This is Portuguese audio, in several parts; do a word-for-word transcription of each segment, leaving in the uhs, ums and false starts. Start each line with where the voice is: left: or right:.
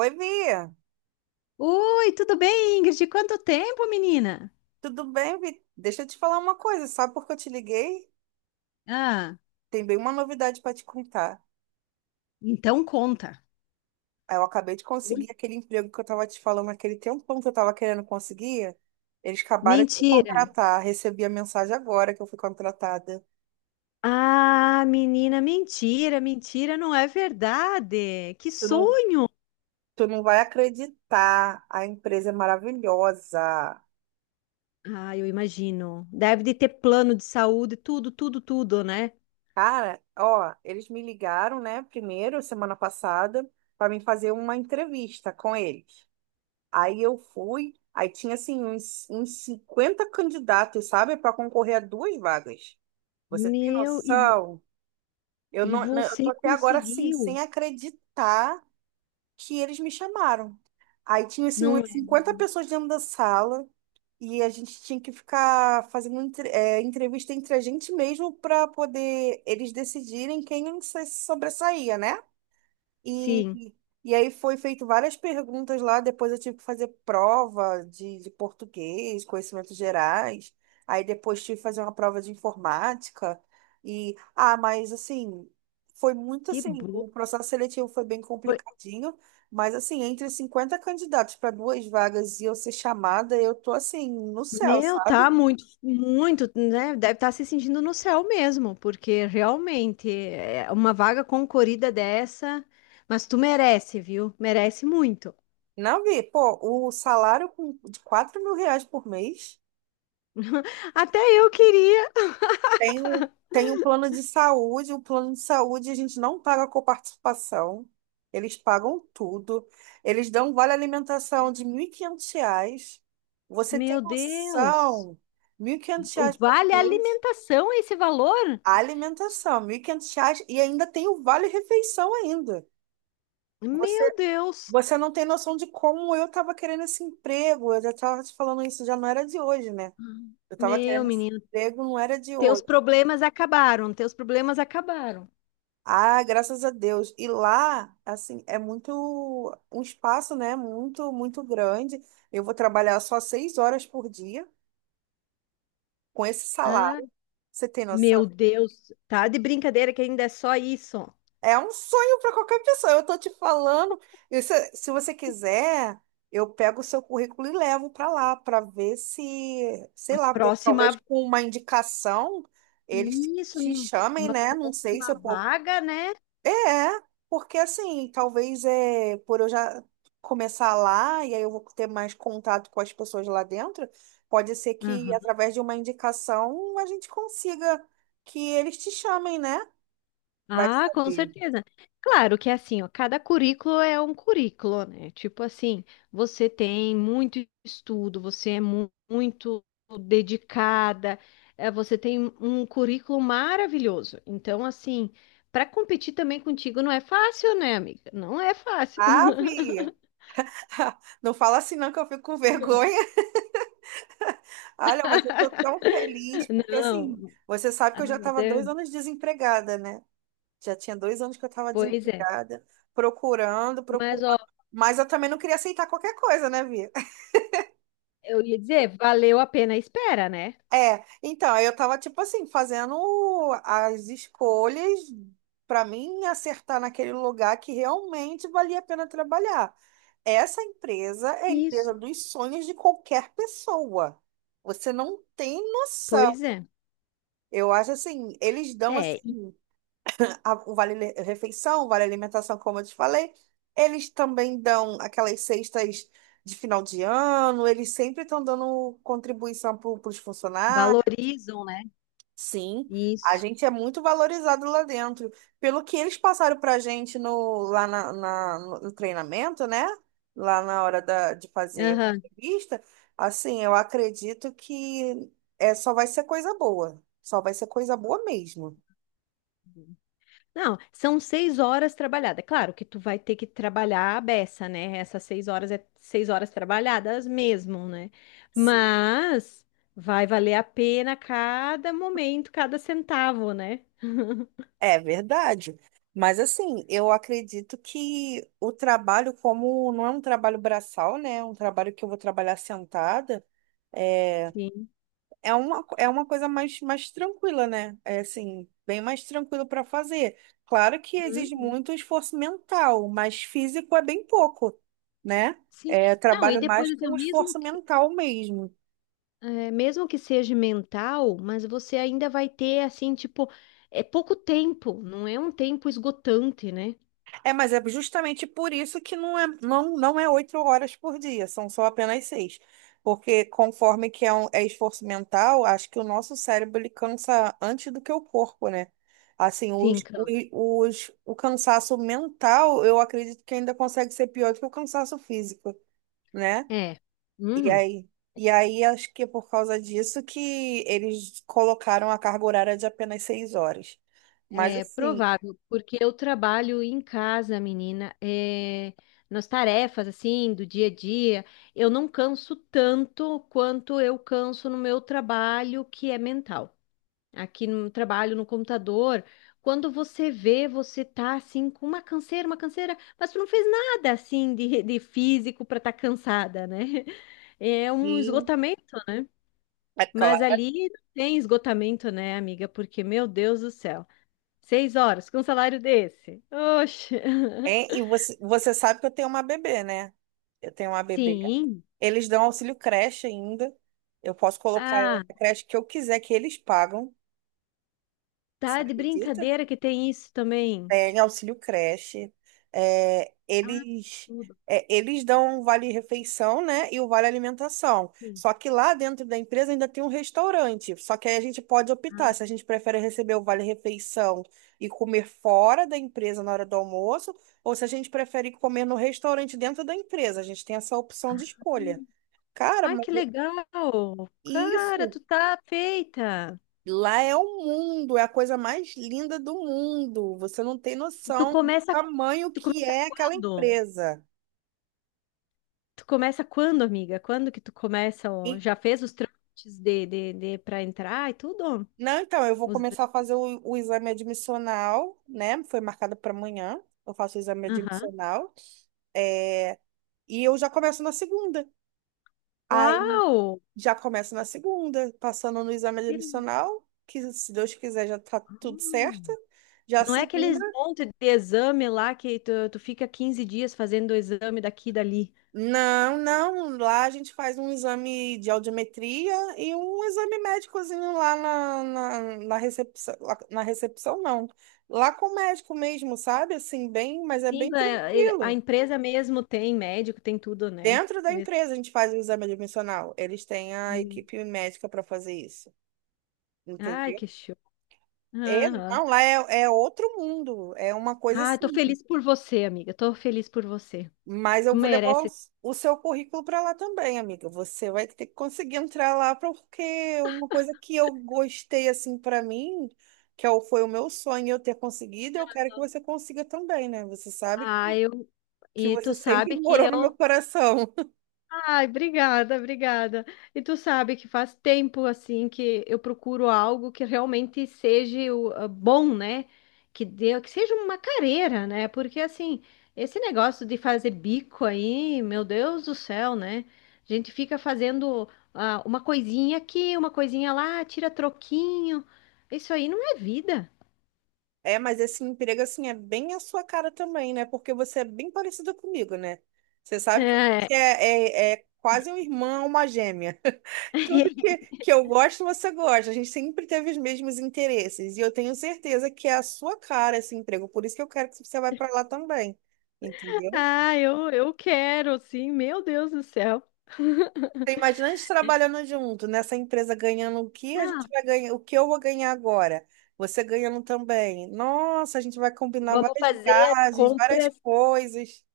right: Oi, Bia.
left: Oi, tudo bem, Ingrid? Quanto tempo, menina?
right: Tudo bem, Vi? Deixa eu te falar uma coisa. Sabe por que eu te liguei?
left: Ah,
right: Tem bem uma novidade para te contar.
left: então conta.
right: Ah, eu acabei de
left: Oi?
right: conseguir aquele emprego que eu estava te falando aquele tempão que eu estava querendo conseguir. Eles acabaram de me
left: Mentira.
right: contratar. Recebi a mensagem agora que eu fui contratada.
left: Ah, menina, mentira, mentira, não é verdade. Que
right: Tu não,
left: sonho!
right: tu não vai acreditar. A empresa é maravilhosa.
left: Ah, eu imagino. Deve de ter plano de saúde, tudo, tudo, tudo, né?
right: Cara, ó, eles me ligaram, né, primeiro, semana passada, para mim fazer uma entrevista com eles. Aí eu fui, aí tinha assim uns, uns cinquenta candidatos, sabe, para concorrer a duas vagas. Você tem
left: Meu, e, vo-
right: noção? Eu
left: e
right: não, não- eu tô
left: você
right: até agora assim,
left: conseguiu,
right: sem acreditar que eles me chamaram. Aí tinha assim
left: não
right: umas
left: é?
right: cinquenta pessoas dentro da sala e a gente tinha que ficar fazendo entre- é, entrevista entre a gente mesmo para poder eles decidirem quem se sobressaía, né?
left: Sim,
right: E, e aí foi feito várias perguntas lá, depois eu tive que fazer prova de, de português, conhecimentos gerais, aí depois tive que fazer uma prova de informática, e, ah, mas assim, foi muito
left: que
right: assim,
left: bom.
right: o processo seletivo foi bem complicadinho, mas assim, entre cinquenta candidatos para duas vagas e eu ser chamada, eu tô assim, no céu,
left: Meu,
right: sabe?
left: tá muito, muito, né? Deve estar se sentindo no céu mesmo, porque realmente é uma vaga concorrida dessa, mas tu merece, viu? Merece muito.
right: Não vi, pô, o salário com- de quatro mil reais por mês.
left: Até eu queria.
right: Tem um, tem um plano de saúde, o plano de saúde a gente não paga coparticipação, eles pagam tudo, eles dão um vale alimentação de mil e quinhentos reais, você tem
left: Meu Deus.
right: noção, mil e quinhentos
left: O
right: reais por
left: vale a
right: mês,
left: alimentação é esse valor?
right: alimentação, mil e quinhentos reais e ainda tem o vale refeição ainda. Você,
left: Meu Deus.
right: você não tem noção de como eu estava querendo esse emprego, eu já estava te falando isso, já não era de hoje, né? Eu estava
left: Meu
right: querendo esse
left: menino,
right: emprego, não era de
left: teus
right: hoje.
left: problemas acabaram, teus problemas acabaram.
right: Ah, graças a Deus. E lá, assim, é muito, um espaço, né? Muito, muito grande. Eu vou trabalhar só seis horas por dia com esse
left: Ah,
right: salário. Você tem noção?
left: meu Deus, tá de brincadeira que ainda é só isso.
right: É um sonho para qualquer pessoa. Eu tô te falando. E se, se você quiser, eu pego o seu currículo e levo para lá para ver se, sei lá, de- talvez
left: Próxima.
right: com uma indicação eles
left: Isso,
right: te
left: num-
right: chamem,
left: uma
right: né? Não sei se
left: próxima
right: eu.
left: vaga, né?
right: É, porque assim, talvez é por eu já começar lá e aí eu vou ter mais contato com as pessoas lá dentro, pode ser que
left: Aham.
right: através de uma indicação a gente consiga que eles te chamem, né? Vai
left: Ah, com
right: saber.
left: certeza. Claro que é assim, ó, cada currículo é um currículo, né? Tipo assim, você tem muito estudo, você é mu- muito dedicada, eh, você tem um currículo maravilhoso. Então, assim, para competir também contigo não é fácil, né, amiga? Não é fácil.
right: Ave! Não fala assim não que eu fico com vergonha. Olha, mas eu tô tão feliz, porque assim,
left: Não.
right: você sabe que
left: Ah,
right: eu já
left: mas
right: estava
left: é,
right: dois anos desempregada, né? Já tinha dois anos que eu estava
left: pois é.
right: desempregada, procurando,
left: Mas ó,
right: procurando. Mas eu também não queria aceitar qualquer coisa, né, Vi?
left: eu ia dizer, valeu a pena a espera, né?
right: É, então, aí eu tava, tipo assim, fazendo as escolhas para mim acertar naquele lugar que realmente valia a pena trabalhar. Essa empresa é a empresa
left: Isso.
right: dos sonhos de qualquer pessoa. Você não tem noção.
left: Pois é.
right: Eu acho assim, eles dão
left: É, e
right: a- o vale refeição, o vale alimentação, como eu te falei. Eles também dão aquelas cestas de final de ano, eles sempre estão dando contribuição para os funcionários.
left: valorizam, né?
right: Sim, a
left: Isso.
right: gente é muito valorizado lá dentro. Pelo que eles passaram para a gente no, lá na, na- no no treinamento, né? Lá na hora da, de fazer
left: Aham.
right: a entrevista, assim, eu acredito que é, só vai ser coisa boa. Só vai ser coisa boa mesmo.
left: Não, são seis horas trabalhadas. Claro que tu vai ter que trabalhar a beça, né? Essas seis horas é seis horas trabalhadas mesmo, né? Mas vai valer a pena cada momento, cada centavo, né?
right: É verdade. Mas assim, eu acredito que o trabalho, como não é um trabalho braçal, né? É um trabalho que eu vou trabalhar sentada, é,
left: Sim.
right: é uma, co- é uma coisa mais, mais tranquila, né? É assim, bem mais tranquilo para fazer. Claro que exige
left: Uhum.
right: muito esforço mental, mas físico é bem pouco, né?
left: Sim.
right: É, eu
left: Não, e
right: trabalho mais
left: depois, assim, ó,
right: com
left: mesmo
right: esforço
left: que,
right: mental mesmo.
left: é, mesmo que seja mental, mas você ainda vai ter, assim, tipo, é pouco tempo, não é um tempo esgotante, né?
right: É, mas é justamente por isso que não é, não, não é oito horas por dia, são só apenas seis. Porque conforme que é, um- é esforço mental, acho que o nosso cérebro ele cansa antes do que o corpo, né? Assim,
left: Sim,
right: os,
left: câncer.
right: o, os, o cansaço mental, eu acredito que ainda consegue ser pior do que o cansaço físico, né?
left: É.
right: E
left: Uhum.
right: aí, e aí acho que é por causa disso que eles colocaram a carga horária de apenas seis horas. Mas
left: É
right: assim,
left: provável, porque eu trabalho em casa, menina, é, nas tarefas, assim, do dia a dia, eu não canso tanto quanto eu canso no meu trabalho, que é mental. Aqui no trabalho, no computador, quando você vê, você tá, assim, com uma canseira, uma canseira, mas tu não fez nada, assim, de, de físico para estar tá cansada, né? É um
right: e-
left: esgotamento, né?
right: é
left: Mas
right: claro.
left: ali não tem esgotamento, né, amiga? Porque, meu Deus do céu, seis horas com um salário desse. Oxe.
right: Hein? E você, você sabe que eu tenho uma bebê, né? Eu tenho uma bebê.
left: Sim.
right: Eles dão auxílio creche ainda. Eu posso colocar
left: Ah,
right: a creche que eu quiser, que eles pagam. Você
left: tá de
right: acredita?
left: brincadeira que tem isso também.
right: Tem auxílio creche. É,
left: Ah,
right: eles,
left: tudo.
right: é, eles dão um vale-refeição, né? E o vale-alimentação.
left: Sim.
right: Só que lá dentro da empresa ainda tem um restaurante. Só que aí a gente pode optar se
left: Ah.
right: a gente prefere receber o vale-refeição e comer fora da empresa na hora do almoço, ou se a gente prefere comer no restaurante dentro da empresa. A gente tem essa opção de escolha. Cara,
left: Ai, que
right: mas eu-
left: legal. Cara,
right: isso.
left: tu tá feita.
right: Lá é o mundo, é a coisa mais linda do mundo. Você não tem
left: E tu
right: noção do
left: começa,
right: tamanho
left: tu
right: que
left: começa
right: é aquela
left: quando?
right: empresa.
left: Tu começa quando, amiga? Quando que tu começa? Ó?
right: E-
left: Já fez os trâmites de, de, de para entrar e tudo?
right: não, então, eu vou
left: Os.
right: começar a fazer o, o exame admissional, né? Foi marcado para amanhã. Eu faço o exame
left: Aham.
right: admissional. É, e eu já começo na segunda. Aí
left: Uau!
right: já começo na segunda, passando no exame admissional, que se Deus quiser já tá tudo certo.
left: Hum.
right: Já a
left: Não é
right: segunda.
left: aqueles monte de exame lá que tu, tu fica quinze dias fazendo o exame daqui e dali.
right: Não, não. Lá a gente faz um exame de audiometria e um exame médicozinho lá na, na, na recepção. lá- Na recepção, não. Lá com o médico mesmo, sabe? Assim, bem, mas é
left: Sim,
right: bem
left: a, ele- a
right: tranquilo.
left: empresa mesmo tem médico, tem tudo, né?
right: Dentro da empresa a gente faz o exame admissional. Eles têm a
left: Sim.
right: equipe médica para fazer isso.
left: Ai,
right: Entendeu?
left: que show.
right: É,
left: Aham.
right: não, lá é, é outro mundo. É uma coisa
left: Ah, eu tô
right: assim.
left: feliz por você, amiga. Tô feliz por você.
right: Mas
left: Tu
right: eu vou levar o,
left: merece.
right: o seu currículo para lá também, amiga. Você vai ter que conseguir entrar lá, porque uma coisa que eu gostei, assim, para mim, que é o- foi o meu sonho eu ter conseguido, eu quero que você consiga também, né? Você sabe
left: Ah,
right: que,
left: eu.
right: que
left: E tu
right: você sempre
left: sabe que
right: morou no meu
left: eu.
right: coração.
left: Ai, obrigada, obrigada. E tu sabe que faz tempo assim que eu procuro algo que realmente seja o- ah, bom, né? Que dê, que seja uma carreira, né? Porque assim, esse negócio de fazer bico aí, meu Deus do céu, né? A gente fica fazendo ah, uma coisinha aqui, uma coisinha lá, tira troquinho. Isso aí não é vida,
right: É, mas esse emprego, assim, é bem a sua cara também, né? Porque você é bem parecida comigo, né? Você sabe que
left: né?
right: você é, é, é quase uma irmã, uma gêmea. Tudo que, que eu gosto, você gosta. A gente sempre teve os mesmos interesses. E eu tenho certeza que é a sua cara esse emprego. Por isso que eu quero que você vá para lá também. Entendeu?
left: Ah, eu, eu quero, sim, meu Deus do céu.
right: Você imagina a gente trabalhando junto, nessa empresa ganhando o que a
left: Não,
right: gente vai ganhar, o que eu vou ganhar agora. Você ganhando também. Nossa, a gente vai combinar
left: vamos
right: várias
left: fazer
right: viagens, várias
left: compras
right: coisas.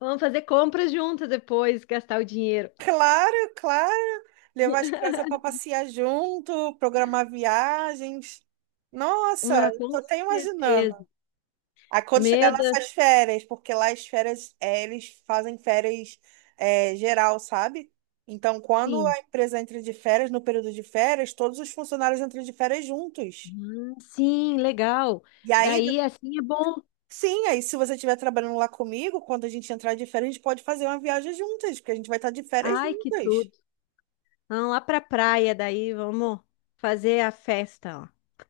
left: Vamos fazer compras juntas depois, gastar o dinheiro.
right: Claro, claro. Levar as crianças para passear junto, programar viagens. Nossa,
left: Ah,
right: eu tô
left: com
right: até imaginando.
left: certeza.
right: Aí quando chegar
left: Meu Deus,
right: nossas férias, porque lá as férias, é, eles fazem férias, é, geral, sabe? Então, quando
left: sim.
right: a empresa entra de férias, no período de férias, todos os funcionários entram de férias juntos.
left: Hum, sim, legal.
right: E aí,
left: Daí assim é bom.
right: sim, aí se você estiver trabalhando lá comigo, quando a gente entrar de férias, a gente pode fazer uma viagem juntas, porque a gente vai estar de férias
left: Ai, que
right: juntas.
left: tudo. Vamos lá pra praia, daí vamos fazer a festa, ó.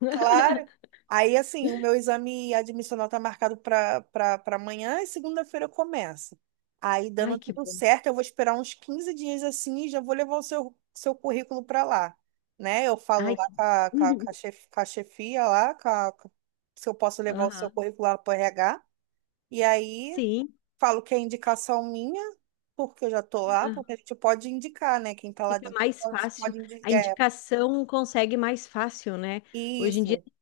right: Claro. Aí, assim, o meu exame admissional tá marcado para para amanhã e segunda-feira eu começo. Aí,
left: Ai,
right: dando
left: que
right: tudo
left: bom.
right: certo, eu vou esperar uns quinze dias assim e já vou levar o seu, seu currículo para lá, né? Eu falo
left: Ai,
right: lá
left: que
right: com
left: bom.
right: a, com a, com a chef- com a chefia lá, com a- com- se eu posso levar o seu
left: Aham.
right: currículo lá para R H. E aí,
left: Sim,
right: falo que é indicação minha, porque eu já tô lá, porque a
left: ah,
right: gente pode indicar, né? Quem tá lá
left: fica
right: dentro
left: mais
right: pode,
left: fácil.
right: pode
left: A
right: indicar. É,
left: indicação consegue mais fácil, né? Hoje em dia
right: isso.
left: tem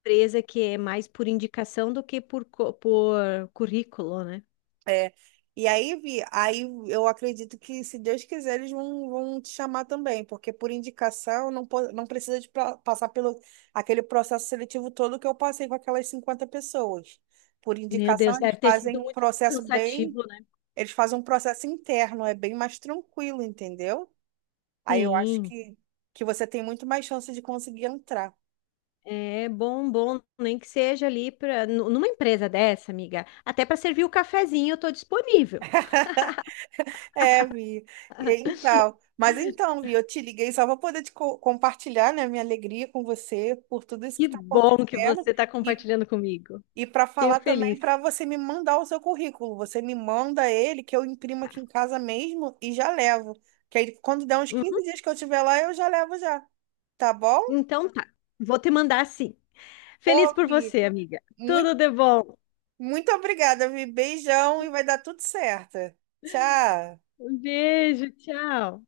left: empresa que é mais por, indicação do que por, co- por currículo, né?
right: É, e aí, Vi, aí eu acredito que, se Deus quiser, eles vão, vão te chamar também, porque por indicação não, po- não precisa de pra- passar pelo aquele processo seletivo todo que eu passei com aquelas cinquenta pessoas. Por
left: Meu
right: indicação,
left: Deus,
right: eles
left: deve ter
right: fazem
left: sido
right: um
left: muito
right: processo bem,
left: cansativo, né?
right: eles fazem um processo interno, é bem mais tranquilo, entendeu? Aí eu acho
left: Sim,
right: que, que você tem muito mais chance de conseguir entrar.
left: é bom, bom, nem que seja ali para numa empresa dessa, amiga. Até para servir o cafezinho, eu tô disponível.
right: É, Vi. E aí, Então, mas então, Vi, eu te liguei só para poder te co- compartilhar, né, minha alegria com você por tudo isso que
left: Que
right: está
left: bom que
right: acontecendo
left: você está
right: e,
left: compartilhando comigo.
right: e para
left: Fiquei
right: falar também
left: feliz.
right: para você me mandar o seu currículo. Você me manda ele, que eu imprimo aqui em casa mesmo e já levo. Que aí, quando der uns
left: Uhum.
right: quinze dias que eu estiver lá, eu já levo já. Tá bom?
left: Então tá, vou te mandar sim. Feliz
right: Pô,
left: por
right: Vi,
left: você, amiga. Tudo
right: muito,
left: de bom.
right: muito obrigada, Vi. Beijão e vai dar tudo certo. Tchau.
left: Um beijo, tchau.